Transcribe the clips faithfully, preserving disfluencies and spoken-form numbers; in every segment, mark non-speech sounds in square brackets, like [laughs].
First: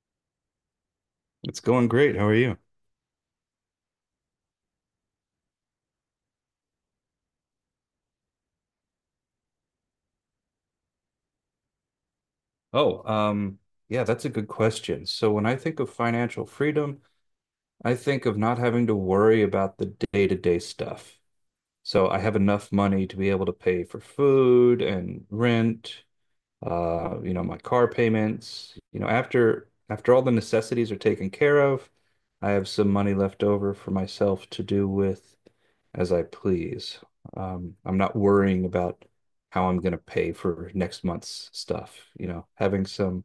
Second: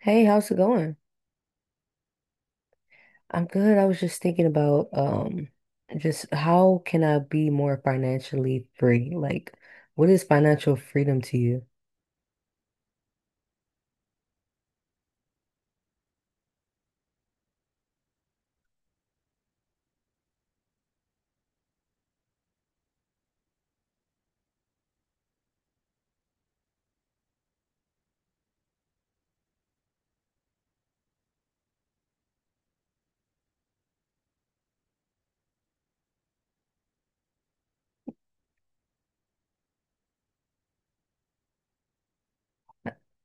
Hey, how's it going? It's going great. How are you? I'm good. I was just thinking about um just how can I be more financially free? Like, what is financial freedom to you? Oh, um, yeah, that's a good question. So when I think of financial freedom, I think of not having to worry about the day-to-day stuff. So I have enough money to be able to pay for food and rent uh, you know, my car payments, you know, after after all the necessities are taken care of, I have some money left over for myself to do with as I please. Um, I'm not worrying about how I'm going to pay for next month's stuff, you know, having some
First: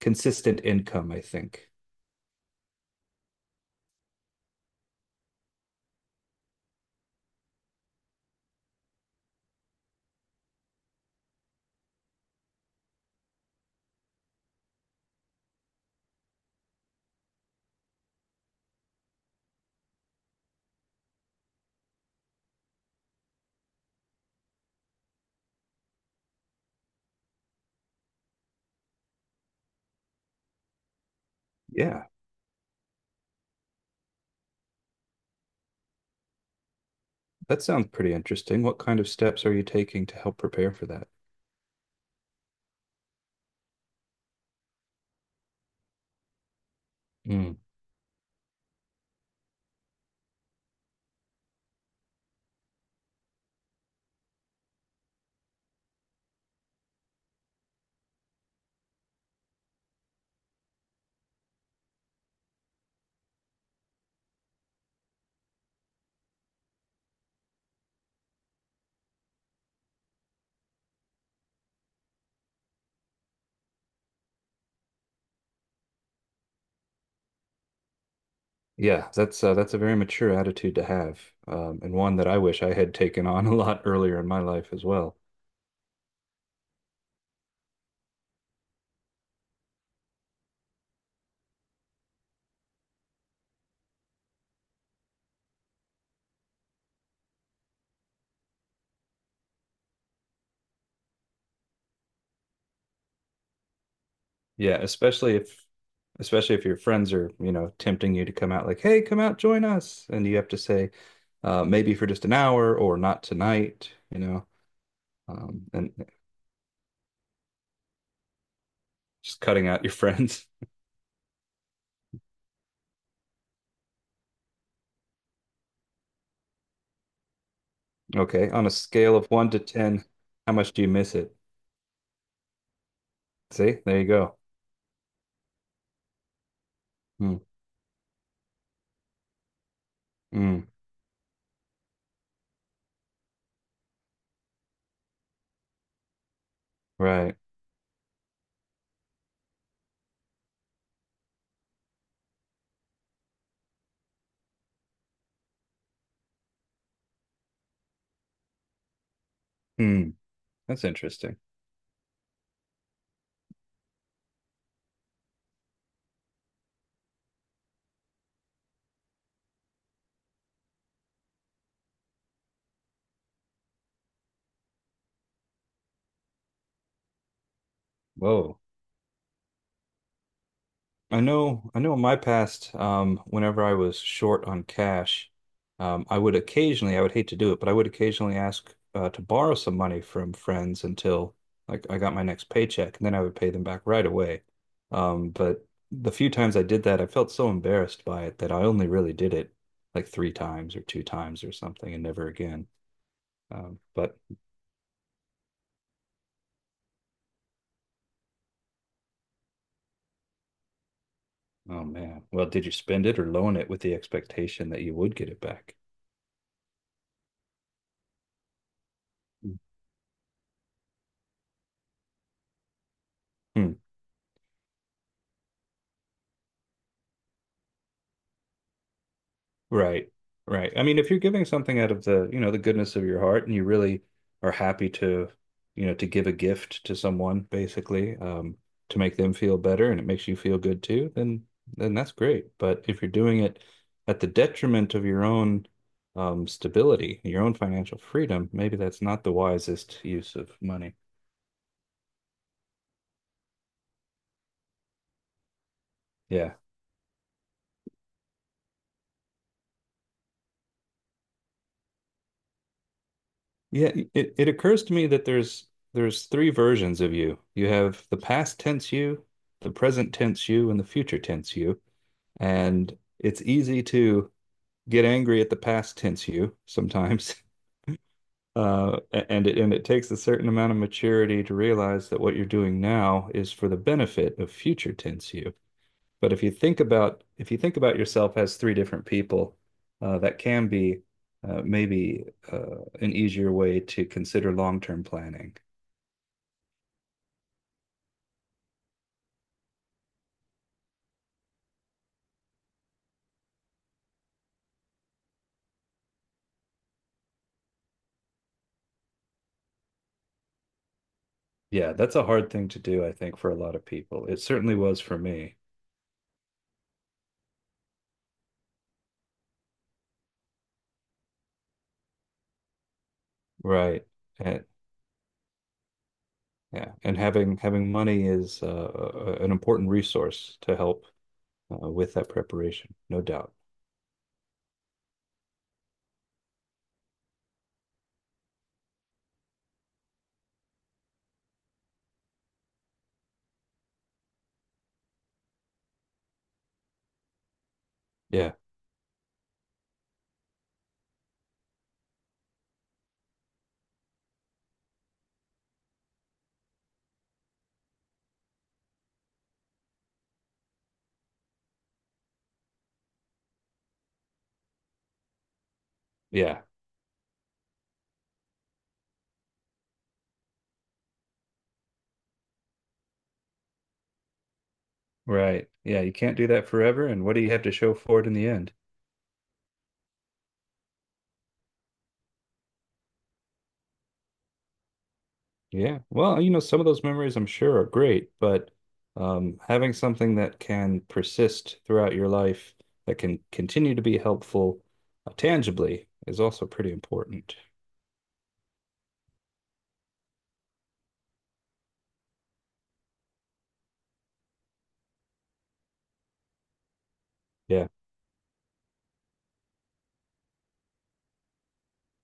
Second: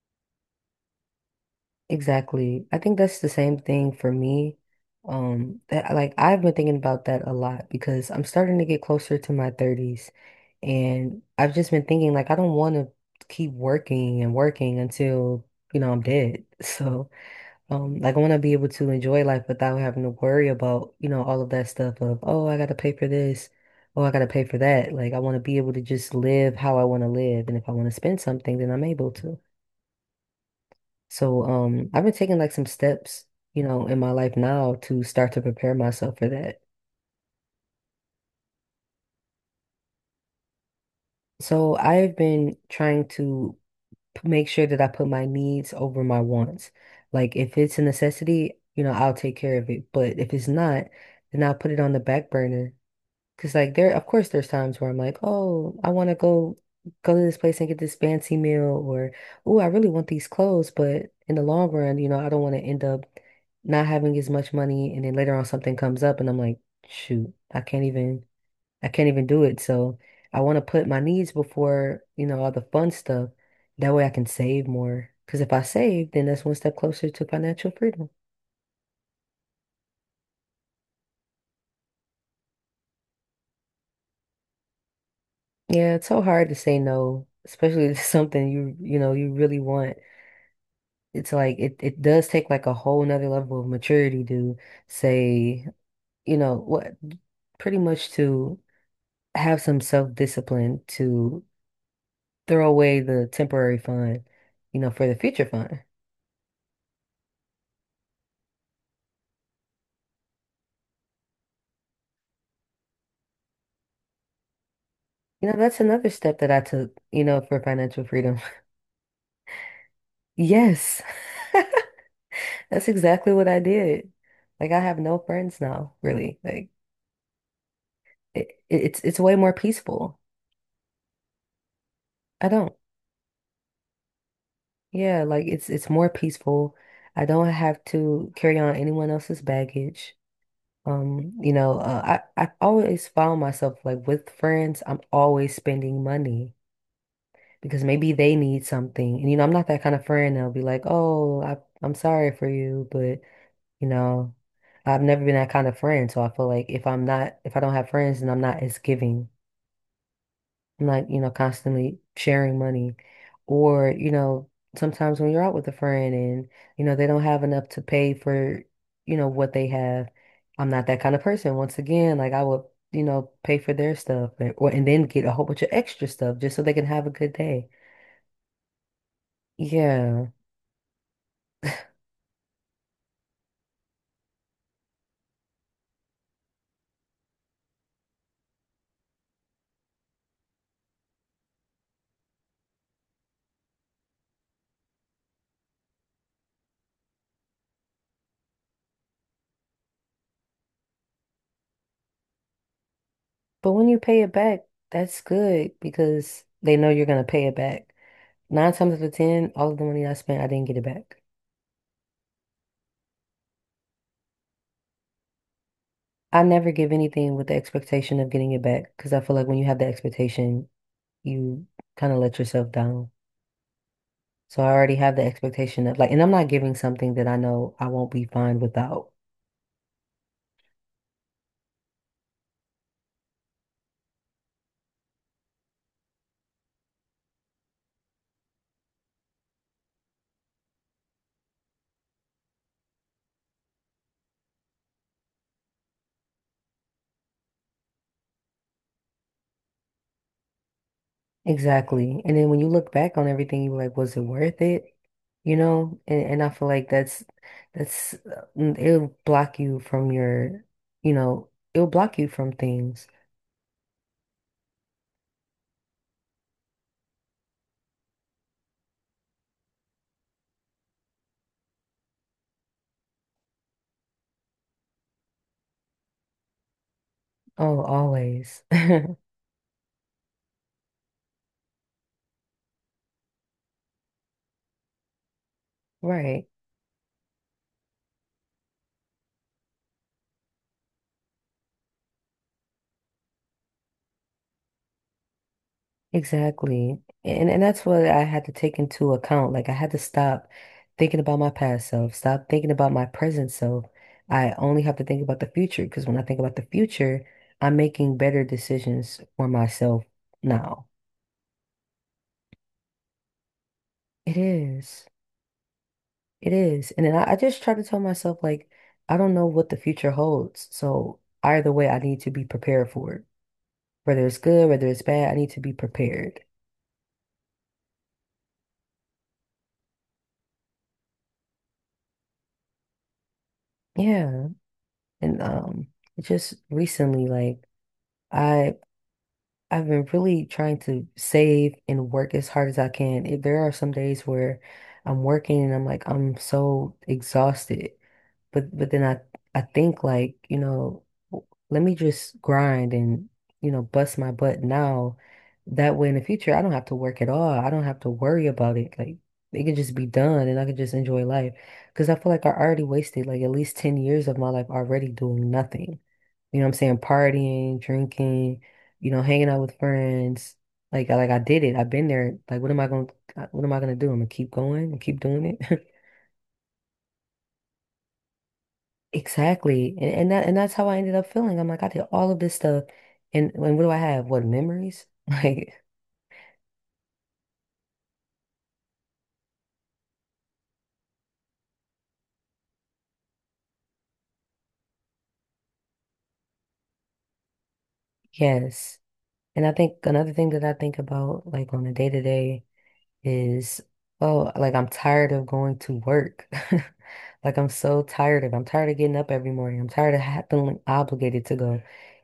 consistent income, I think. Exactly. I think that's the same thing for me. Um, that like I've been thinking about that a lot because I'm starting to get closer to my thirties, and I've just been thinking like I don't want to keep working and working until, you know, I'm dead. [laughs] So Um, like I want to be able to enjoy life without having to worry about, you know, all of that stuff of, oh, I got to pay for this, oh, I got to pay for that. Like I want to be able to just live how I want to live, and if I want to spend something, then I'm able to. So, um, I've Yeah, been taking like some steps, you know, in my life now to start to prepare myself for that. that sounds pretty interesting. What kind of steps are you taking to help prepare for that? So I've been trying to p- make sure that I put my needs over my wants. Like Mm. if it's a necessity, you know, I'll take care of it, but if it's not, then I'll put it on the back burner. Cause like there, of course, there's times where I'm like, oh, I want to go go to this place and get this fancy meal, or oh, I really want these clothes, but in the long run, you know, I don't want to end up not having as much money, and then later on something comes up, and I'm like, shoot, I can't even, I can't even do it. So I want to put my needs before, you know, all the fun stuff. That way I can save more. Cause if I save, then that's one step closer to financial freedom. Yeah, that's uh, that's a very mature attitude to have, um, and one that I wish I had taken on [laughs] a lot earlier in my life as well. Yeah, it's so hard to say no, especially to [laughs] something you, you know, you really want. It's like it, it does take like a whole nother level of maturity to say, you know, what, pretty much to have some self-discipline to throw away the temporary fund, Yeah, you know, for the especially future if fund. especially if your friends are, you know, tempting you to come out like, "Hey, come out, join us," and you have to say, uh, maybe for just an hour or not tonight, you know, You know, um, that's and another step that I took, you know, for financial freedom. [laughs] Just cutting out your friends. [laughs] Yes. [laughs] That's exactly what I did. Like I have no friends now, really. Like it, Okay, on a it- it's scale it's of way one more to ten, peaceful. how much do you miss it? I don't. See, there you go. Yeah, like it's it's more peaceful. I Mm, don't have to carry on anyone else's baggage. mm, Um, you know, uh, I I always found myself like with friends, I'm always spending money right. because maybe they need something. And you know, I'm not that kind of friend that'll be like, "Oh, I I'm sorry for you," but you know, I've never been that kind of friend, so I feel like if I'm not if I don't have friends, then I'm not as giving, Mm, that's not, you know, interesting. constantly sharing money. Or, you know, sometimes when you're out with a friend and, you know, they don't have enough to pay for, you know, what they have. I'm not that kind of person. Once again, like I would, you know, pay for their stuff and, or, and then get a whole bunch of extra stuff just so they can have a good day. Whoa. Yeah. I know, I know in my past, um, whenever I was short on cash, um, I would occasionally, I would hate to do it, but I would occasionally ask uh, to borrow some money from friends until like I got my next paycheck, and then I would pay them back right away. Um, but the few times I did that, I felt so embarrassed by it that I only really did it like three times or two times or something, and never again. But Um, when you but pay it back, that's good because they know you're gonna pay it back. Nine times out of ten, all of the money I spent, I didn't get it back. oh man, well, did you spend it or loan it with the expectation that you would get it back? I never give anything with the expectation of getting it back because I feel like when you have the expectation, you kind of let yourself down. Hmm. So I already have the expectation of like, and I'm not giving something that I know I won't be fine without. Right. Right. I mean, if you're giving something out of the, you know, the goodness of your heart and you really are happy to, you know, to give a gift to someone, basically, um, to make them feel better and it makes you feel good too, then then that's great. But if you're doing it at the detriment of your own um stability, your own financial freedom, maybe that's not the wisest use of money. Exactly. And then when you look back on everything, you're like, was it worth it? You know? And and I Yeah. feel like that's that's uh, mm, it'll block you from your, you know, it'll block you from things. Yeah, it, it occurs to me that there's there's three versions of you. You have the past tense you, the present tense you, and the future tense you. And it's easy to get angry at the past tense you sometimes. [laughs] Oh, always. Uh, [laughs] a- and it and it takes a certain amount of maturity to realize that what you're doing now is for the benefit of future tense you. But if Right. you think about if you think about yourself as three different people, uh, that can be uh, maybe uh, an easier way to consider long-term planning. Exactly. And and that's what I had to take into account. Like I had to stop thinking about my past self, stop thinking about my present self. I only have to think about the future because when I think about the future, I'm making better decisions for myself now. Yeah, that's a hard thing to do, I think, for a lot of people. It It certainly was is. for me. It is. And then I, I just try to tell myself like I don't know what the future holds. So either way, I need to be prepared for it. Right. Whether it's And good, whether it's bad, I need to be prepared. yeah, and having having money is uh, a- an important resource to help uh, with that preparation, no doubt. Yeah. And um just recently like I I've been really trying to save and work as hard as I can. If there are some days where I'm working and I'm like, I'm so exhausted, Yeah. but but then I I think like, you know, w- let me just grind and, you know, bust my butt now. That way in the future I don't have to work at all. I don't have to worry about it. Like it can just be done and I can just enjoy life. Because I feel like I already wasted like at least ten years of my life already doing nothing. You Yeah. know what I'm saying? Partying, drinking, you know, hanging out with friends. Like I- like I did it. I've been there. Like what am I gonna what am I gonna do? I'm gonna keep going and keep doing Right. it. Yeah, you can't do that forever. And what do you have to show for it in the end? Exactly. And, and that and that's how I ended up feeling. I'm like, I did all of this stuff and, and what do I have? What memories? [laughs] Like, Yeah. Well, you know, some of those memories I'm sure are great, but um, having something that can persist throughout your life, that can continue to be helpful uh, tangibly is also pretty important. yes. And I think another thing that I think about like on a day to day is, oh, like I'm tired of going to work. [laughs] Like I'm Yeah. so tired of, I'm tired of getting up every morning. I'm tired of ha feeling obligated to go.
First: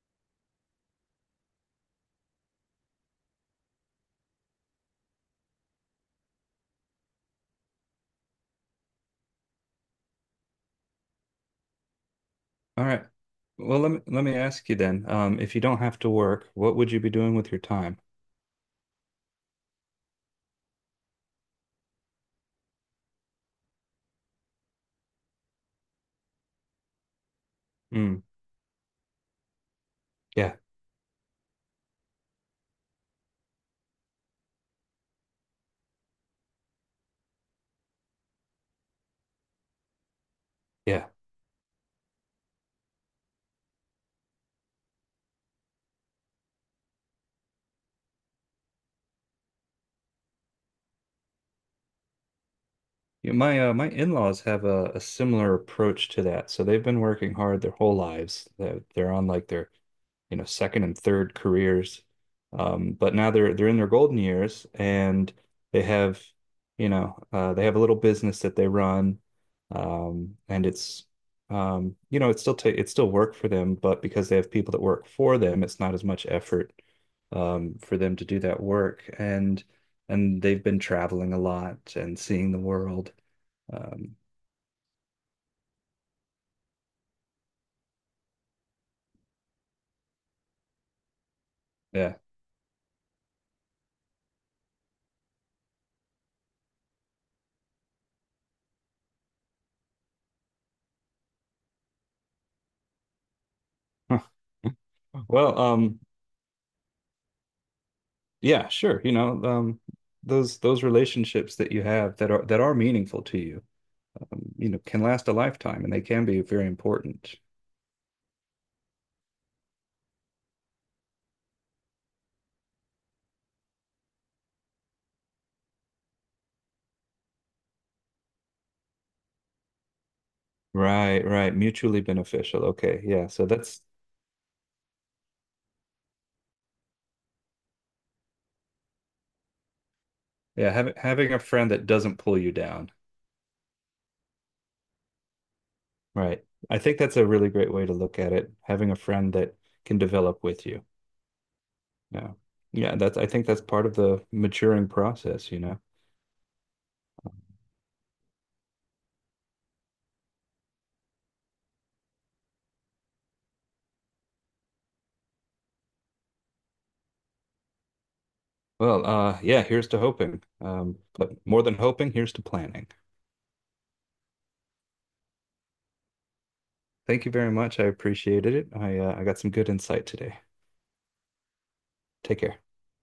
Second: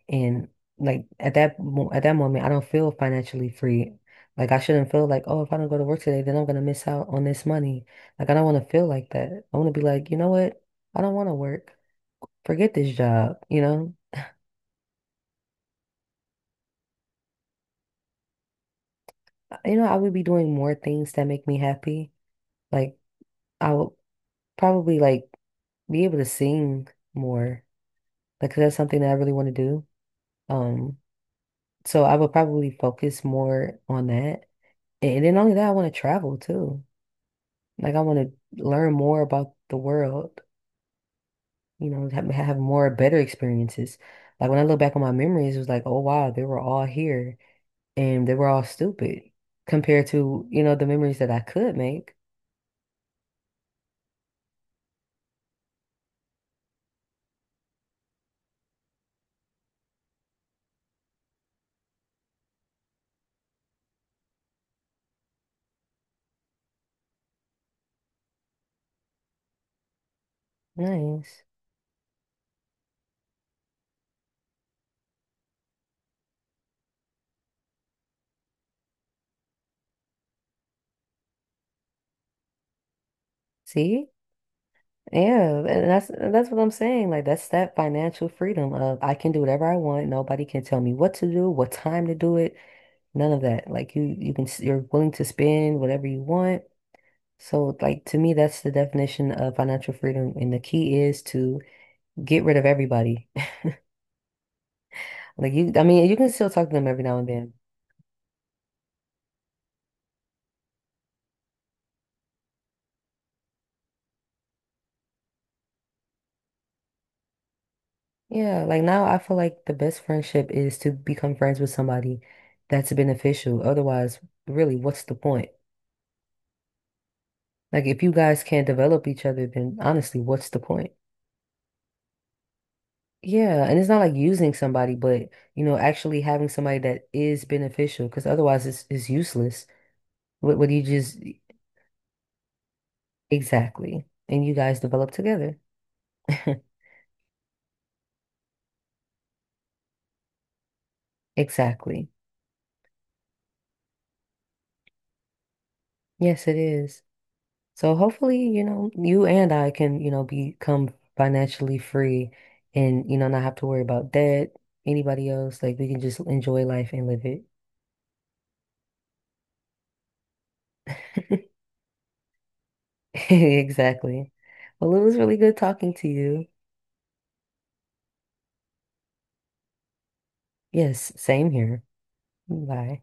And like at that mo at that moment, I don't feel financially free. Like I shouldn't feel like, oh, if I don't go to work today, then I'm gonna miss out on this money. Like I don't want to feel like that. I want to be like, you know what? I don't want to work. Forget All this right. job, you Well, let know? me let me ask you then, um, if you don't have to work, what would you be doing with your time? Uh, You know, I would be doing more things that make me happy. Like I would probably like be able to sing more, Mm, because that's something that I really want to do. yeah, Um, so I would probably focus more on that. And then only that, I want to travel too. Like I want to learn more about the world, yeah. you know, have, have more better experiences. Like when I look back on my memories, it was like, oh wow, they were all here and they were all stupid compared to, you know, the memories that I could make. Yeah, my uh, my in-laws have a, a similar approach to that. So they've been working hard their whole lives. They're, they're on like their you know, second and third careers. Um, but now they're they're in their golden years and they have, you know, uh, they have a little business that they run. Um, and it's Nice. um, you know, it's still ta it's still work for them, but because they have people that work for them, it's not as much effort um, for them to do that work. And and they've been traveling a lot and seeing the world. See? Um, Yeah, and that's and that's what I'm saying. Like that's that financial freedom of I can do whatever I want. Nobody can tell me what to do, what time to yeah. do it. None of that. Like you, you can, s- you're willing to spend whatever you want. So, like to me, that's the definition of financial freedom. And the key is to get rid of everybody. [laughs] [laughs] Like Well, you, I um, mean, you can still talk to them every now and then. yeah, sure. You know, um, those those relationships that you have that are that are meaningful to you, you know, can last a lifetime and they can be very important. Yeah. Like now, I feel like the best friendship is to become friends with somebody that's beneficial. Otherwise, really, what's the point? Like if you guys can't develop each other, then honestly, what's the point? Right, right. Mutually beneficial. Okay. Yeah. So Yeah, and that's it's not like using somebody, but you know, actually having somebody that is beneficial, because otherwise it's it's useless. What what yeah, do you having just having a friend that doesn't pull you down. exactly? And you guys develop together. Right. [laughs] I think that's a really great way to look at it. Having a friend that can develop with you. Exactly. Yeah. Yeah, that's I think that's part of the maturing process, you know. Yes, it is. So hopefully, you know, you and I can, you know, become financially free and, you know, not have to worry about debt, anybody else. Like we can just enjoy life and live Well, uh yeah, here's to hoping. Um, but it. more than hoping, here's to planning. [laughs] Exactly. Well, it was really good talking to you. Thank you very much. I appreciated it. I uh, I got some good insight today. Yes, same here. Take care. Bye.